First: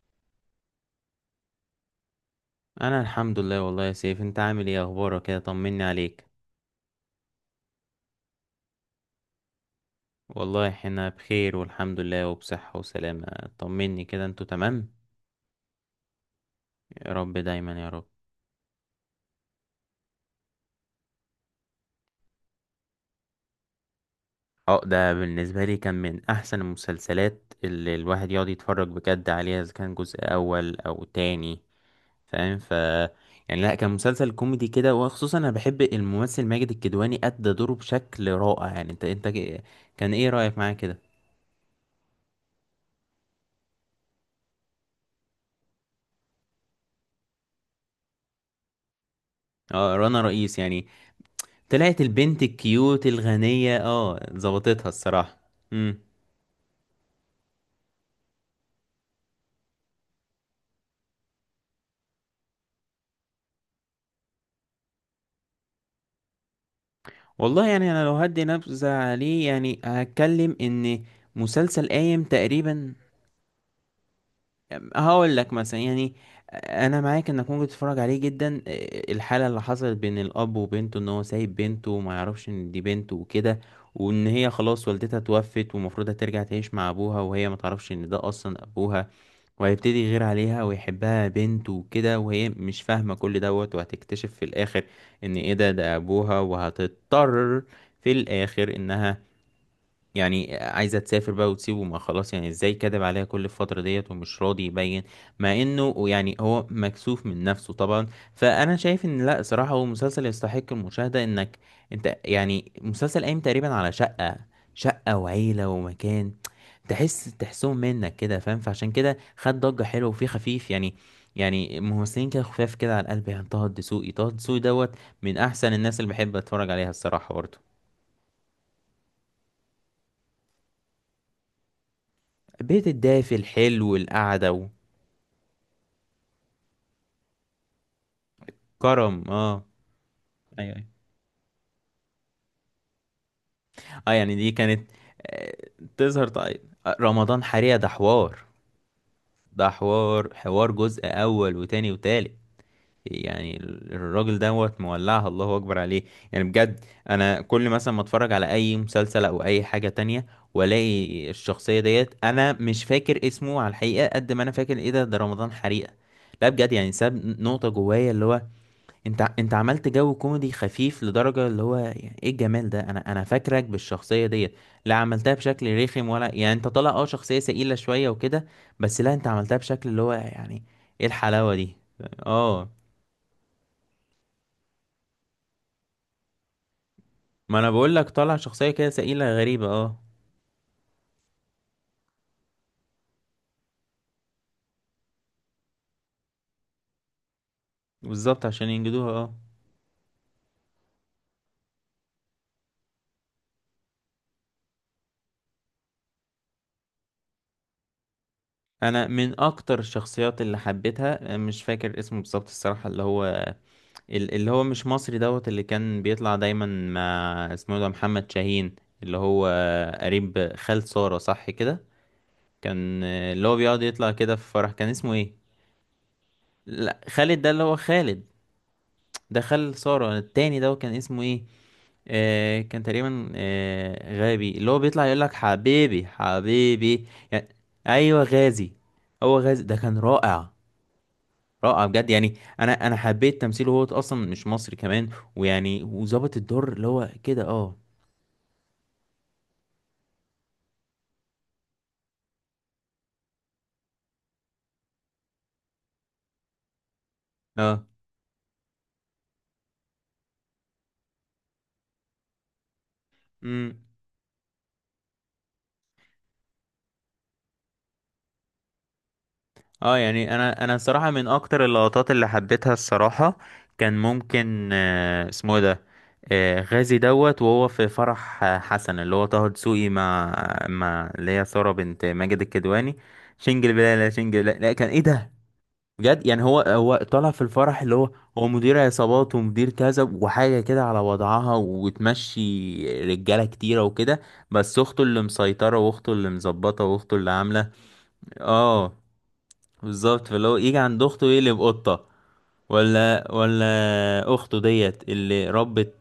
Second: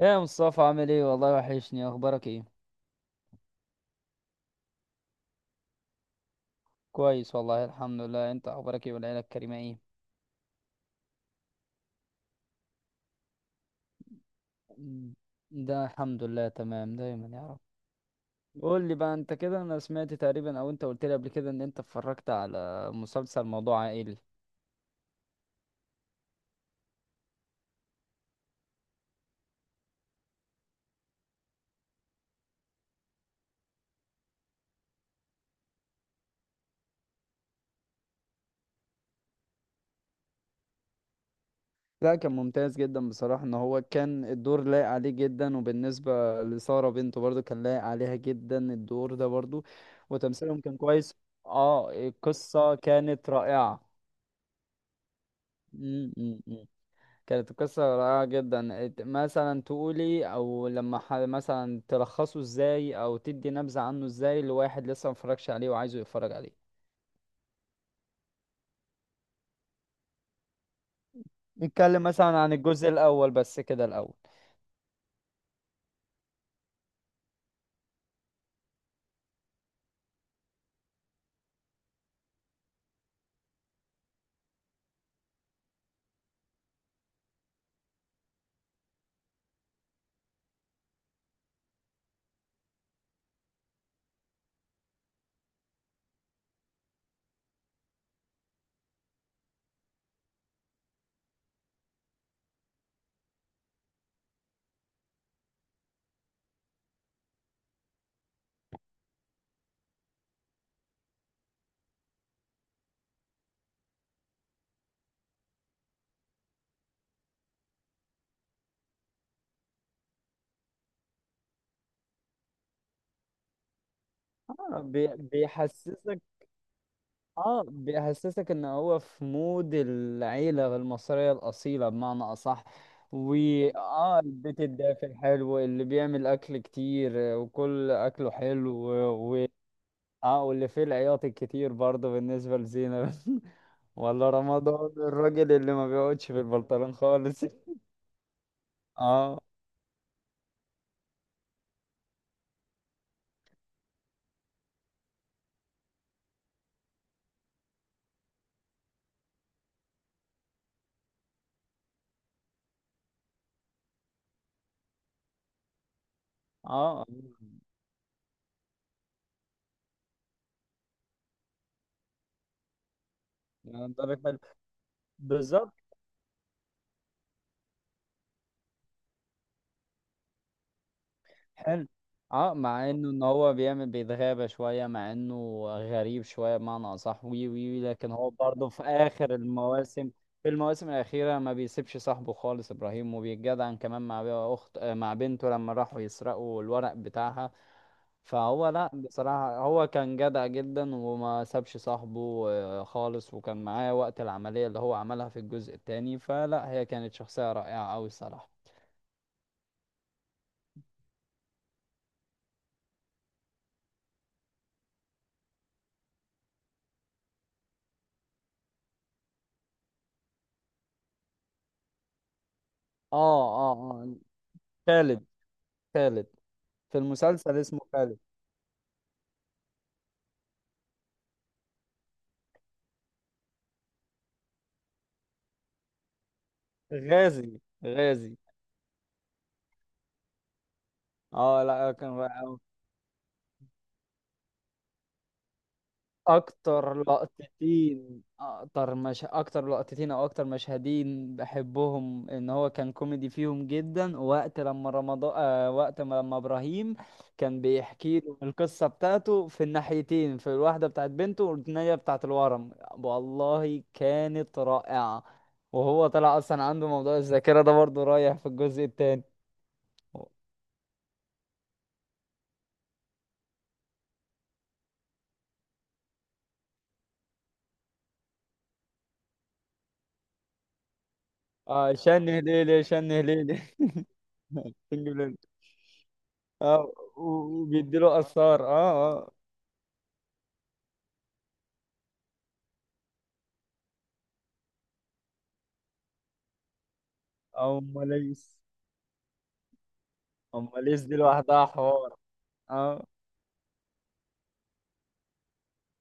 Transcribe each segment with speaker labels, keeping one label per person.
Speaker 1: ايه يا مصطفى؟ عامل ايه؟ والله وحشني. اخبارك ايه؟
Speaker 2: انا الحمد لله، والله يا سيف انت عامل ايه؟ اخبارك كده، طمني عليك.
Speaker 1: كويس والله الحمد لله. انت اخبارك ايه والعيله الكريمه ايه؟
Speaker 2: والله احنا بخير والحمد لله وبصحة وسلامة. طمني كده انتوا تمام.
Speaker 1: مم. ده الحمد لله تمام
Speaker 2: يا
Speaker 1: دايما
Speaker 2: رب
Speaker 1: يا رب.
Speaker 2: دايما يا رب.
Speaker 1: قول لي بقى، انت كده انا سمعت تقريبا او انت قلت لي قبل كده ان انت اتفرجت على مسلسل موضوع عائلي.
Speaker 2: اه، ده بالنسبة لي كان من احسن المسلسلات اللي الواحد يقعد يتفرج بجد عليها، اذا كان جزء اول او تاني. فاهم. يعني لا، كان مسلسل كوميدي كده، وخصوصا انا بحب الممثل ماجد الكدواني، ادى دوره بشكل رائع. يعني انت كان ايه رأيك معاه كده؟
Speaker 1: لا، كان ممتاز جدا بصراحه. ان هو كان الدور لايق عليه جدا، وبالنسبه لساره بنته برضو كان لايق عليها جدا الدور ده برضو.
Speaker 2: اه رنا رئيس
Speaker 1: وتمثيلهم كان
Speaker 2: يعني.
Speaker 1: كويس. اه
Speaker 2: طلعت البنت
Speaker 1: القصه
Speaker 2: الكيوت
Speaker 1: كانت
Speaker 2: الغنية،
Speaker 1: رائعه.
Speaker 2: اه ظبطتها الصراحة. امم.
Speaker 1: مم، مم، مم. كانت القصة رائعة جدا. مثلا تقولي، او لما مثلا تلخصه ازاي، او تدي نبذة عنه ازاي لواحد لسه مفرجش عليه وعايزه يتفرج عليه؟
Speaker 2: والله يعني انا لو هدي نبذة عليه، يعني هتكلم ان مسلسل
Speaker 1: نتكلم
Speaker 2: قايم
Speaker 1: مثلا عن الجزء
Speaker 2: تقريبا.
Speaker 1: الاول بس كده الاول.
Speaker 2: هقول لك مثلا يعني، انا معاك انك ممكن تتفرج عليه جدا. الحالة اللي حصلت بين الاب وبنته، ان هو سايب بنته وما يعرفش ان دي بنته وكده، وان هي خلاص والدتها توفت ومفروض هترجع تعيش مع ابوها، وهي ما تعرفش ان ده اصلا ابوها. وهيبتدي يغير عليها ويحبها بنت وكده، وهي مش فاهمة كل دوت. وهتكتشف في الآخر إن إيه ده، ده أبوها. وهتضطر في الآخر إنها يعني عايزة تسافر بقى وتسيبه، ما خلاص يعني ازاي كدب عليها كل الفترة ديت ومش راضي يبين، مع انه يعني هو مكسوف من نفسه طبعا. فانا شايف ان لا، صراحة هو مسلسل يستحق المشاهدة، انك انت يعني مسلسل قايم تقريبا على شقة وعيلة ومكان، تحسهم منك كده. فاهم؟ فعشان كده خد ضجة حلوة وفيه خفيف يعني، يعني ممثلين كده خفاف كده على القلب. يعني طه الدسوقي
Speaker 1: آه،
Speaker 2: دوت من احسن الناس اللي
Speaker 1: بيحسسك.
Speaker 2: بحب اتفرج عليها الصراحة برضه.
Speaker 1: اه بيحسسك ان هو في مود العيلة المصرية الاصيلة بمعنى اصح.
Speaker 2: بيت الدافي
Speaker 1: و
Speaker 2: الحلو
Speaker 1: اه، البيت
Speaker 2: القعدة،
Speaker 1: الدافي الحلو اللي بيعمل اكل كتير آه، وكل اكله حلو
Speaker 2: كرم
Speaker 1: و...
Speaker 2: اه.
Speaker 1: اه، واللي
Speaker 2: ايوه،
Speaker 1: فيه
Speaker 2: ايوه.
Speaker 1: العياط الكتير برضه بالنسبة لزينة
Speaker 2: اه
Speaker 1: ولا
Speaker 2: يعني دي
Speaker 1: رمضان
Speaker 2: كانت
Speaker 1: الراجل
Speaker 2: آه،
Speaker 1: اللي ما بيقعدش
Speaker 2: تظهر
Speaker 1: في
Speaker 2: طيب.
Speaker 1: البلطران خالص
Speaker 2: رمضان حريقة ده حوار.
Speaker 1: اه.
Speaker 2: ده حوار جزء اول وتاني وتالت. يعني الراجل دوت مولعها، الله اكبر عليه يعني بجد. انا كل مثلا ما اتفرج على اي مسلسل او اي حاجة تانية، والاقي الشخصية ديت، انا مش فاكر اسمه على الحقيقة قد ما انا فاكر ايه ده، ده رمضان حريقة. لا بجد يعني
Speaker 1: اه
Speaker 2: ساب نقطة جوايا اللي هو، انت عملت جو كوميدي خفيف لدرجة اللي هو يعني ايه الجمال ده، انا فاكرك
Speaker 1: يعني درجة
Speaker 2: بالشخصية
Speaker 1: حلو.
Speaker 2: ديت. لا عملتها
Speaker 1: بالظبط.
Speaker 2: بشكل رخم، ولا يعني انت طالع اه شخصية سئيلة شوية وكده، بس لا انت عملتها بشكل اللي هو يعني ايه الحلاوة دي.
Speaker 1: حلو. اه،
Speaker 2: اه.
Speaker 1: مع انه ان هو بيعمل بيتغابى شوية، مع انه غريب شوية بمعنى اصح. وي
Speaker 2: ما انا
Speaker 1: وي وي،
Speaker 2: بقول لك
Speaker 1: لكن هو
Speaker 2: طالع
Speaker 1: برضه
Speaker 2: شخصية
Speaker 1: في
Speaker 2: كده
Speaker 1: اخر
Speaker 2: سئيلة غريبة، اه.
Speaker 1: المواسم، في المواسم الاخيرة ما بيسيبش صاحبه خالص ابراهيم، وبيتجدعن كمان مع اخت آه، مع بنته لما راحوا يسرقوا الورق بتاعها.
Speaker 2: بالظبط،
Speaker 1: فهو
Speaker 2: عشان
Speaker 1: لا
Speaker 2: ينجدوها اه.
Speaker 1: بصراحة هو كان جدع جدا وما سابش صاحبه آه، خالص، وكان معاه وقت العملية اللي هو عملها في الجزء التاني. فلا هي كانت شخصية رائعة أوي الصراحة.
Speaker 2: انا من اكتر الشخصيات اللي حبيتها، مش فاكر اسمه بالظبط الصراحة، اللي هو اللي هو مش مصري دوت، اللي كان بيطلع دايما مع اسمه إيه ده، محمد شاهين. اللي هو قريب خال سارة، صح كده؟ كان
Speaker 1: اه
Speaker 2: اللي هو
Speaker 1: اه
Speaker 2: بيقعد يطلع
Speaker 1: اه.
Speaker 2: كده في فرح، كان اسمه
Speaker 1: خالد.
Speaker 2: ايه؟
Speaker 1: خالد. في
Speaker 2: لا خالد ده
Speaker 1: المسلسل
Speaker 2: اللي هو
Speaker 1: اسمه خالد.
Speaker 2: خالد. ده خال سارة التاني، ده كان اسمه ايه؟ آه كان تقريبا آه غابي، اللي هو بيطلع يقول لك حبيبي حبيبي يعني.
Speaker 1: غازي
Speaker 2: ايوه
Speaker 1: غازي.
Speaker 2: غازي. هو غازي ده كان رائع،
Speaker 1: اه
Speaker 2: رائع
Speaker 1: لا
Speaker 2: بجد
Speaker 1: كان
Speaker 2: يعني.
Speaker 1: رائع.
Speaker 2: انا حبيت تمثيله، هو اصلا مش مصري كمان، ويعني وظابط الدور اللي
Speaker 1: اكتر
Speaker 2: هو كده اه.
Speaker 1: لقطتين، اكتر مش اكتر لقطتين او اكتر مشهدين بحبهم ان هو كان كوميدي فيهم جدا، وقت لما رمضان آه، وقت ما لما ابراهيم كان
Speaker 2: اه.
Speaker 1: بيحكي له القصه بتاعته في الناحيتين، في الواحده بتاعت بنته والثانيه بتاعت الورم،
Speaker 2: امم.
Speaker 1: والله كانت رائعه. وهو طلع اصلا عنده موضوع الذاكره ده برضه رايح في الجزء الثاني.
Speaker 2: اه، يعني انا الصراحه من اكتر اللقطات اللي حبيتها الصراحه، كان ممكن آه اسمه إيه ده، آه غازي دوت، وهو في فرح آه، حسن اللي هو طه دسوقي، مع مع اللي هي ساره
Speaker 1: اه
Speaker 2: بنت
Speaker 1: شن
Speaker 2: ماجد
Speaker 1: هليلي
Speaker 2: الكدواني.
Speaker 1: شن هليلي.
Speaker 2: شنجل بلا لا شنجل لا, لا كان ايه ده. بجد يعني، هو
Speaker 1: اه
Speaker 2: هو طالع في الفرح اللي
Speaker 1: وبيديله
Speaker 2: هو، هو
Speaker 1: اثار،
Speaker 2: مدير
Speaker 1: اه.
Speaker 2: عصابات ومدير كذا وحاجة كده على وضعها، وتمشي رجالة كتيرة وكده، بس أخته اللي مسيطرة، وأخته اللي مظبطة، وأخته اللي عاملة
Speaker 1: اه اماليس.
Speaker 2: اه. بالظبط، فاللي هو يجي
Speaker 1: اماليس
Speaker 2: عند
Speaker 1: دي
Speaker 2: أخته يقلب
Speaker 1: لوحدها
Speaker 2: قطة.
Speaker 1: حوار. اه.
Speaker 2: ولا اخته ديت اللي ربت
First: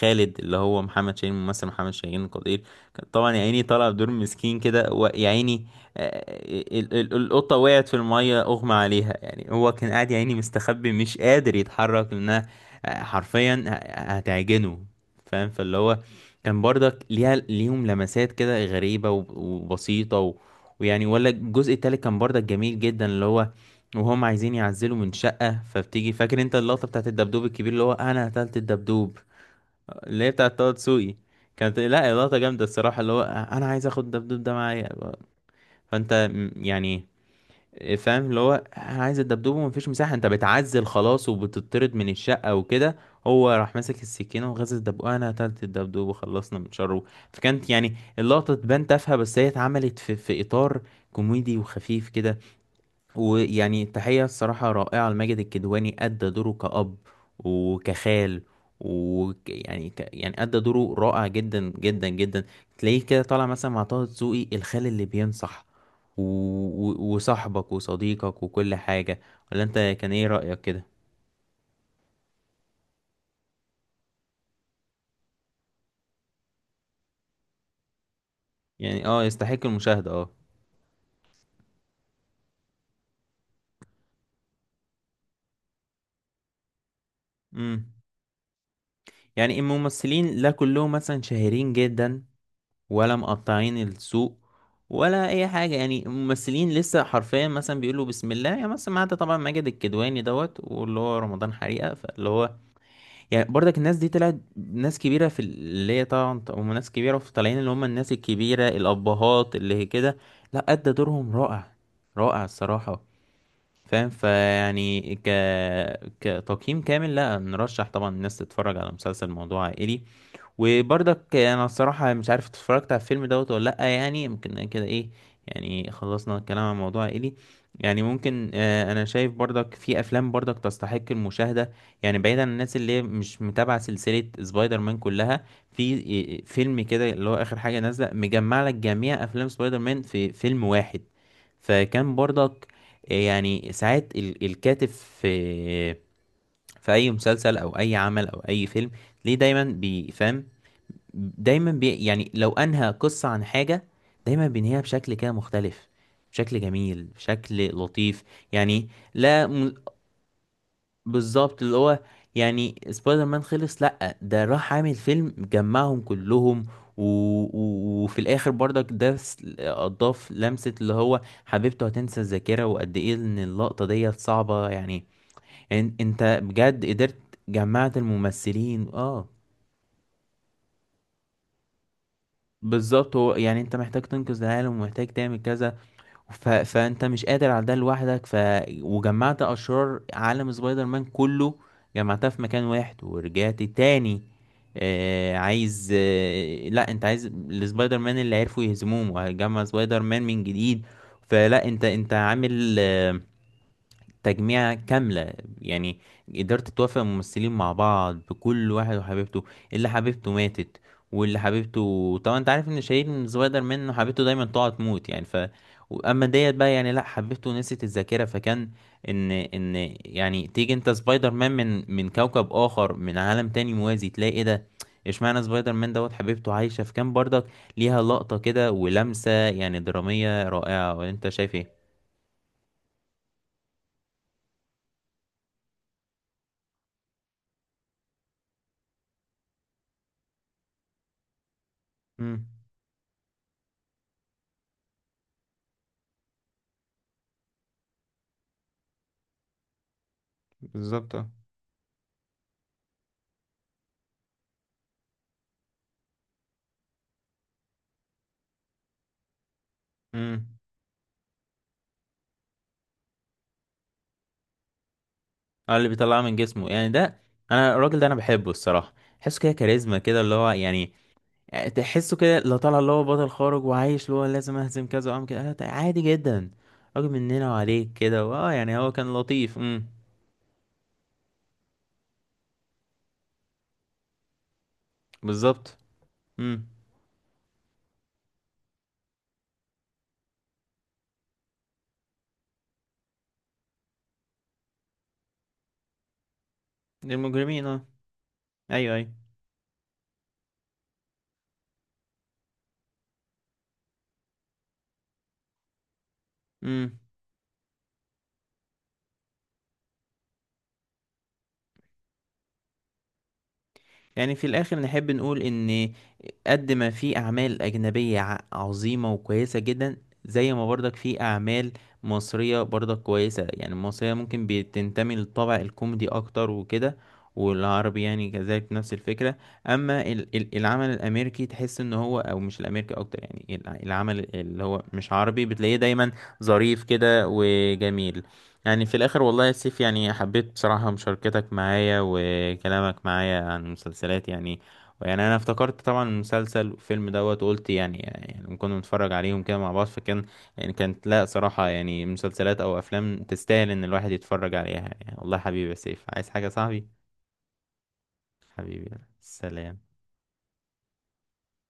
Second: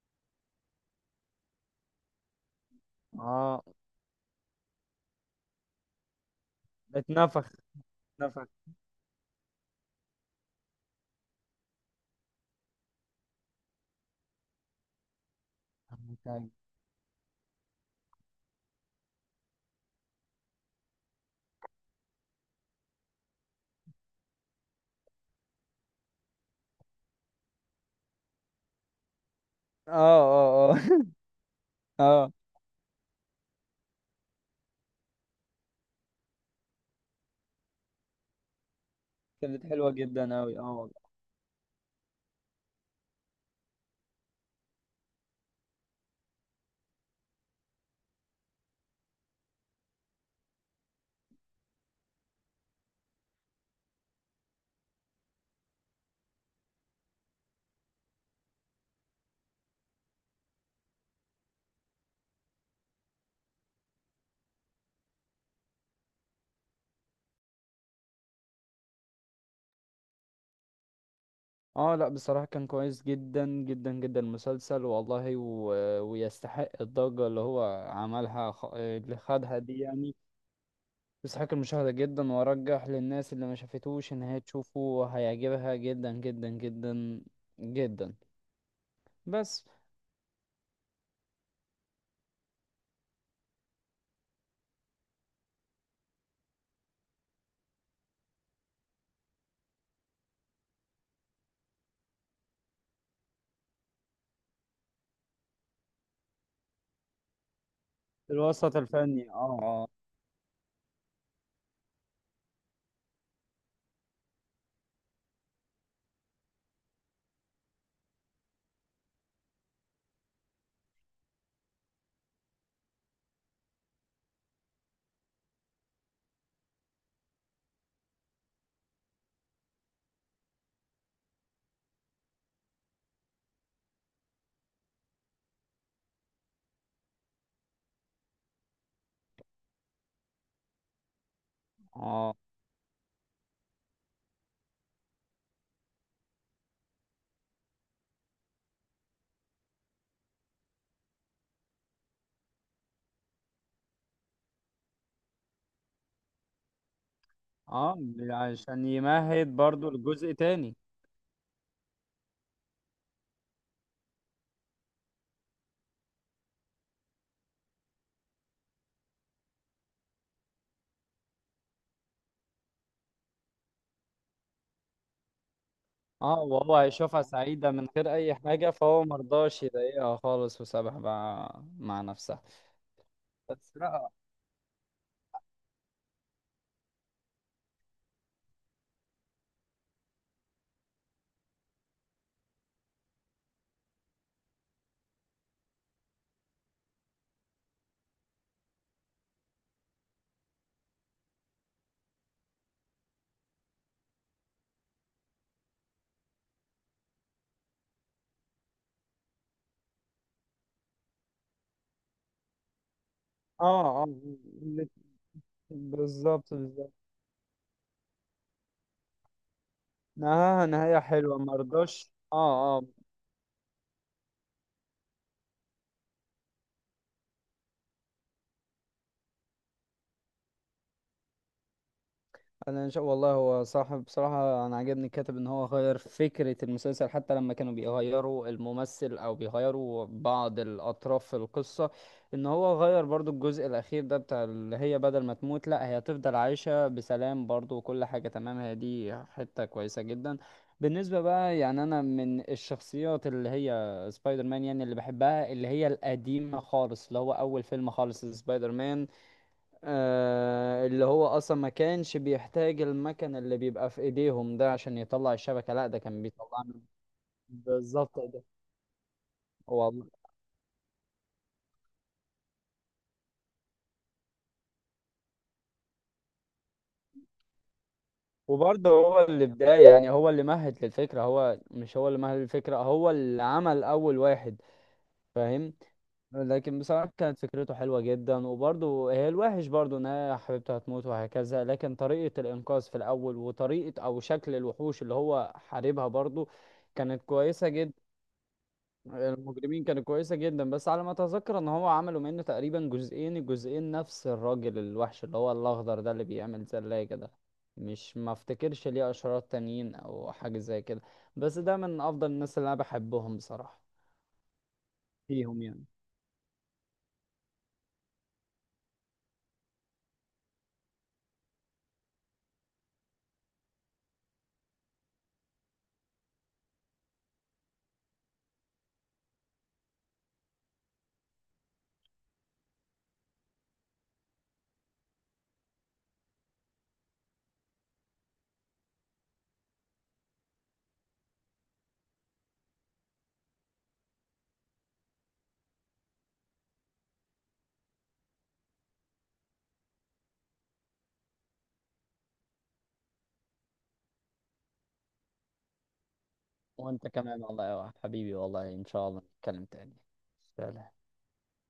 Speaker 2: خالد، اللي هو محمد شاهين، ممثل محمد شاهين القدير، كان طبعا يا عيني
Speaker 1: اه.
Speaker 2: طلع بدور مسكين كده، ويا عيني آه، آه، ال- ال-
Speaker 1: اتنفخ.
Speaker 2: القطه وقعت في الميه،
Speaker 1: اتنفخ.
Speaker 2: اغمى عليها، يعني هو كان قاعد يا عيني مستخبي مش قادر يتحرك، لانها آه، حرفيا هتعجنه. فاهم؟ فاللي هو
Speaker 1: اه.
Speaker 2: كان برضك ليها ليهم لمسات كده غريبه وبسيطه ويعني. ولا الجزء التالت كان برضك جميل جدا، اللي هو وهم عايزين يعزلوا من شقة، فبتيجي فاكر انت اللقطة بتاعت الدبدوب الكبير، اللي هو انا قتلت الدبدوب،
Speaker 1: اه.
Speaker 2: اللي هي بتاعت طه
Speaker 1: اه.
Speaker 2: دسوقي. كانت لا
Speaker 1: اه
Speaker 2: لقطة جامدة الصراحة، اللي هو انا عايز اخد الدبدوب ده معايا. فانت يعني فاهم، اللي هو انا عايز الدبدوب،
Speaker 1: كانت
Speaker 2: ومفيش
Speaker 1: حلوه
Speaker 2: مساحة، انت
Speaker 1: جدا اوي اه
Speaker 2: بتعزل
Speaker 1: والله.
Speaker 2: خلاص وبتطرد من الشقة وكده. هو راح ماسك السكينة وغزل الدبدوب، انا قتلت الدبدوب وخلصنا من شره. فكانت يعني اللقطة تبان تافهة، بس هي اتعملت في، في اطار كوميدي وخفيف كده. ويعني تحية الصراحة رائعة لماجد الكدواني، أدى دوره كأب وكخال، ويعني، يعني أدى دوره رائع جدا جدا جدا. تلاقيه كده طالع مثلا مع طه دسوقي، الخال اللي بينصح و... وصاحبك وصديقك وكل حاجة. ولا أنت، كان إيه رأيك كده؟
Speaker 1: اه لا بصراحه كان كويس جدا جدا جدا المسلسل والله، ويستحق الضجه اللي هو عملها
Speaker 2: يعني
Speaker 1: اللي
Speaker 2: اه
Speaker 1: خدها
Speaker 2: يستحق
Speaker 1: دي
Speaker 2: المشاهدة
Speaker 1: يعني.
Speaker 2: اه.
Speaker 1: يستحق المشاهده جدا، وارجح للناس اللي ما شافتوش ان هي تشوفه هيعجبها جدا جدا جدا
Speaker 2: امم.
Speaker 1: جدا.
Speaker 2: يعني
Speaker 1: بس.
Speaker 2: الممثلين لا كلهم مثلا شهيرين جدا، ولا مقطعين السوق، ولا اي حاجه، يعني ممثلين لسه حرفيا مثلا بيقولوا بسم الله، يعني مثلا ما عدا طبعا ماجد الكدواني دوت، واللي هو رمضان حريقه، فاللي هو يعني برضك الناس دي طلعت ناس كبيره في اللي هي طبعا هم ناس كبيره، في طالعين اللي هم الناس الكبيره
Speaker 1: الوسط الفني،
Speaker 2: الابهات
Speaker 1: اه
Speaker 2: اللي هي
Speaker 1: اه.
Speaker 2: كده. لا ادى دورهم رائع، رائع الصراحه. فاهم؟ فيعني، كتقييم كامل لا نرشح طبعا الناس تتفرج على مسلسل موضوع عائلي. وبرضك انا الصراحة مش عارف اتفرجت على الفيلم دوت ولا لأ، يعني يمكن كده ايه. يعني خلصنا الكلام عن موضوع عائلي. يعني ممكن آه، انا شايف برضك في افلام برضك تستحق المشاهدة، يعني بعيدا عن الناس اللي هي مش متابعة سلسلة سبايدر مان كلها، في إيه، فيلم كده اللي هو اخر حاجة نازلة، مجمع لك جميع افلام سبايدر مان في فيلم واحد. فكان
Speaker 1: اه
Speaker 2: برضك آه، يعني ساعات الكاتب في آه، في اي مسلسل او اي عمل او اي فيلم، ليه دايما بيفهم، دايما يعني لو انهى قصة عن حاجة، دايما بينهيها بشكل كده مختلف، بشكل جميل بشكل
Speaker 1: اه
Speaker 2: لطيف.
Speaker 1: عشان
Speaker 2: يعني لا
Speaker 1: يمهد
Speaker 2: م...
Speaker 1: برضو لجزء تاني.
Speaker 2: بالظبط، اللي هو يعني سبايدر مان خلص، لا ده راح عامل فيلم جمعهم كلهم. و... وفي الاخر برضك ده اضاف لمسة، اللي هو حبيبته هتنسى الذاكرة، وقد ايه ان اللقطة ديت صعبة يعني. انت
Speaker 1: اه، وهو
Speaker 2: بجد قدرت
Speaker 1: هيشوفها سعيدة من
Speaker 2: جمعت
Speaker 1: غير أي حاجة،
Speaker 2: الممثلين
Speaker 1: فهو
Speaker 2: اه.
Speaker 1: مرضاش يضايقها خالص وسابها بقى مع نفسها.
Speaker 2: بالظبط، هو يعني انت
Speaker 1: بس
Speaker 2: محتاج
Speaker 1: لا.
Speaker 2: تنقذ العالم ومحتاج تعمل كذا، فانت مش قادر على ده لوحدك، وجمعت اشرار عالم سبايدر مان كله، جمعتها في مكان واحد، ورجعت تاني آه عايز آه، لا انت عايز السبايدر مان اللي عرفوا يهزموهم، وهتجمع سبايدر مان من جديد. فلا انت عامل آه، تجميعة كاملة يعني. قدرت توافق الممثلين مع بعض، بكل واحد وحبيبته، اللي حبيبته ماتت، واللي حبيبته طبعا انت عارف ان شيرين من سبايدر مان
Speaker 1: اه
Speaker 2: إنه
Speaker 1: اه
Speaker 2: حبيبته دايما تقعد تموت يعني. ف اما
Speaker 1: بالظبط
Speaker 2: ديت بقى يعني
Speaker 1: بالظبط.
Speaker 2: لا، حبيبته نسيت الذاكرة، فكان ان يعني
Speaker 1: نهاية،
Speaker 2: تيجي انت
Speaker 1: نهاية
Speaker 2: سبايدر
Speaker 1: حلوة،
Speaker 2: مان من
Speaker 1: مرضاش،
Speaker 2: كوكب
Speaker 1: اه اه.
Speaker 2: اخر، من عالم تاني موازي، تلاقي ايه ده، اشمعنى سبايدر مان دوت حبيبته عايشة. فكان برضك ليها لقطة كده ولمسة يعني درامية رائعة. وانت شايف ايه؟
Speaker 1: انا ان شاء والله. هو صاحب بصراحه انا عجبني الكاتب، ان هو غير فكره المسلسل حتى لما كانوا بيغيروا الممثل او بيغيروا بعض الاطراف في القصه. ان
Speaker 2: امم.
Speaker 1: هو غير برضو الجزء الاخير ده بتاع اللي هي بدل ما تموت، لا هي هتفضل عايشه بسلام برضو وكل حاجه تمام. هي دي حته كويسه جدا.
Speaker 2: بالظبط
Speaker 1: بالنسبه
Speaker 2: اه.
Speaker 1: بقى يعني انا من الشخصيات اللي هي سبايدر مان يعني اللي بحبها، اللي هي القديمه خالص، اللي هو اول فيلم خالص سبايدر مان.
Speaker 2: مم.
Speaker 1: آه اللي هو اصلا ما كانش بيحتاج المكن اللي بيبقى في ايديهم ده عشان يطلع الشبكة،
Speaker 2: اه
Speaker 1: لا
Speaker 2: اللي
Speaker 1: ده
Speaker 2: بيطلعه
Speaker 1: كان
Speaker 2: من
Speaker 1: بيطلع
Speaker 2: جسمه يعني ده. انا الراجل ده انا
Speaker 1: بالظبط ده.
Speaker 2: بحبه الصراحه، تحسه كده كاريزما
Speaker 1: والله،
Speaker 2: كده اللي هو يعني آه، تحسه كده، لا طالع اللي هو بطل خارج وعايش، اللي هو لازم اهزم كذا وعم كده، لا، ده عادي جدا، راجل مننا وعليك كده، واه يعني
Speaker 1: وبرضه
Speaker 2: هو كان
Speaker 1: هو اللي
Speaker 2: لطيف. امم.
Speaker 1: بداية يعني هو اللي مهد للفكرة، هو مش هو اللي مهد للفكرة، هو اللي عمل اول واحد. فاهم.
Speaker 2: بالظبط. امم.
Speaker 1: لكن بصراحة كانت فكرته حلوة جدا. وبرضه هي الوحش برضه ان هي حبيبته هتموت وهكذا، لكن طريقة الانقاذ في الاول وطريقة او شكل الوحوش اللي هو حاربها برضه كانت
Speaker 2: المجرمين
Speaker 1: كويسة
Speaker 2: اه.
Speaker 1: جدا.
Speaker 2: ايوه، ايوه.
Speaker 1: المجرمين كانت كويسة جدا. بس على ما اتذكر ان هو عملوا منه تقريبا جزئين، الجزئين نفس الراجل الوحش اللي هو الاخضر ده اللي بيعمل
Speaker 2: امم.
Speaker 1: زلاجة ده. مش ما افتكرش ليه اشرار تانيين او حاجة زي كده. بس ده من افضل الناس اللي انا بحبهم بصراحة
Speaker 2: يعني في الآخر نحب نقول
Speaker 1: فيهم يعني.
Speaker 2: إن قد ما في أعمال أجنبية عظيمة وكويسة جدا، زي ما برضك في أعمال مصرية برضك كويسة، يعني المصرية ممكن بتنتمي للطابع الكوميدي أكتر وكده، والعربي يعني كذلك نفس الفكرة. أما العمل الأمريكي، تحس إن هو أو مش الأمريكي أكتر، يعني العمل اللي هو مش عربي، بتلاقيه دايما ظريف كده وجميل. يعني في الاخر والله يا سيف، يعني حبيت بصراحة مشاركتك معايا وكلامك معايا عن المسلسلات. يعني يعني انا افتكرت طبعا المسلسل والفيلم دوت، وقلت يعني يعني كنا بنتفرج عليهم كده مع بعض، فكان يعني كانت لا صراحة يعني مسلسلات او افلام تستاهل ان الواحد يتفرج عليها. يعني والله حبيبي يا سيف، عايز حاجة يا صاحبي؟
Speaker 1: وانت كمان والله يا واحد حبيبي، والله ان
Speaker 2: حبيبي،
Speaker 1: شاء الله نتكلم
Speaker 2: سلام.
Speaker 1: تاني. سلام.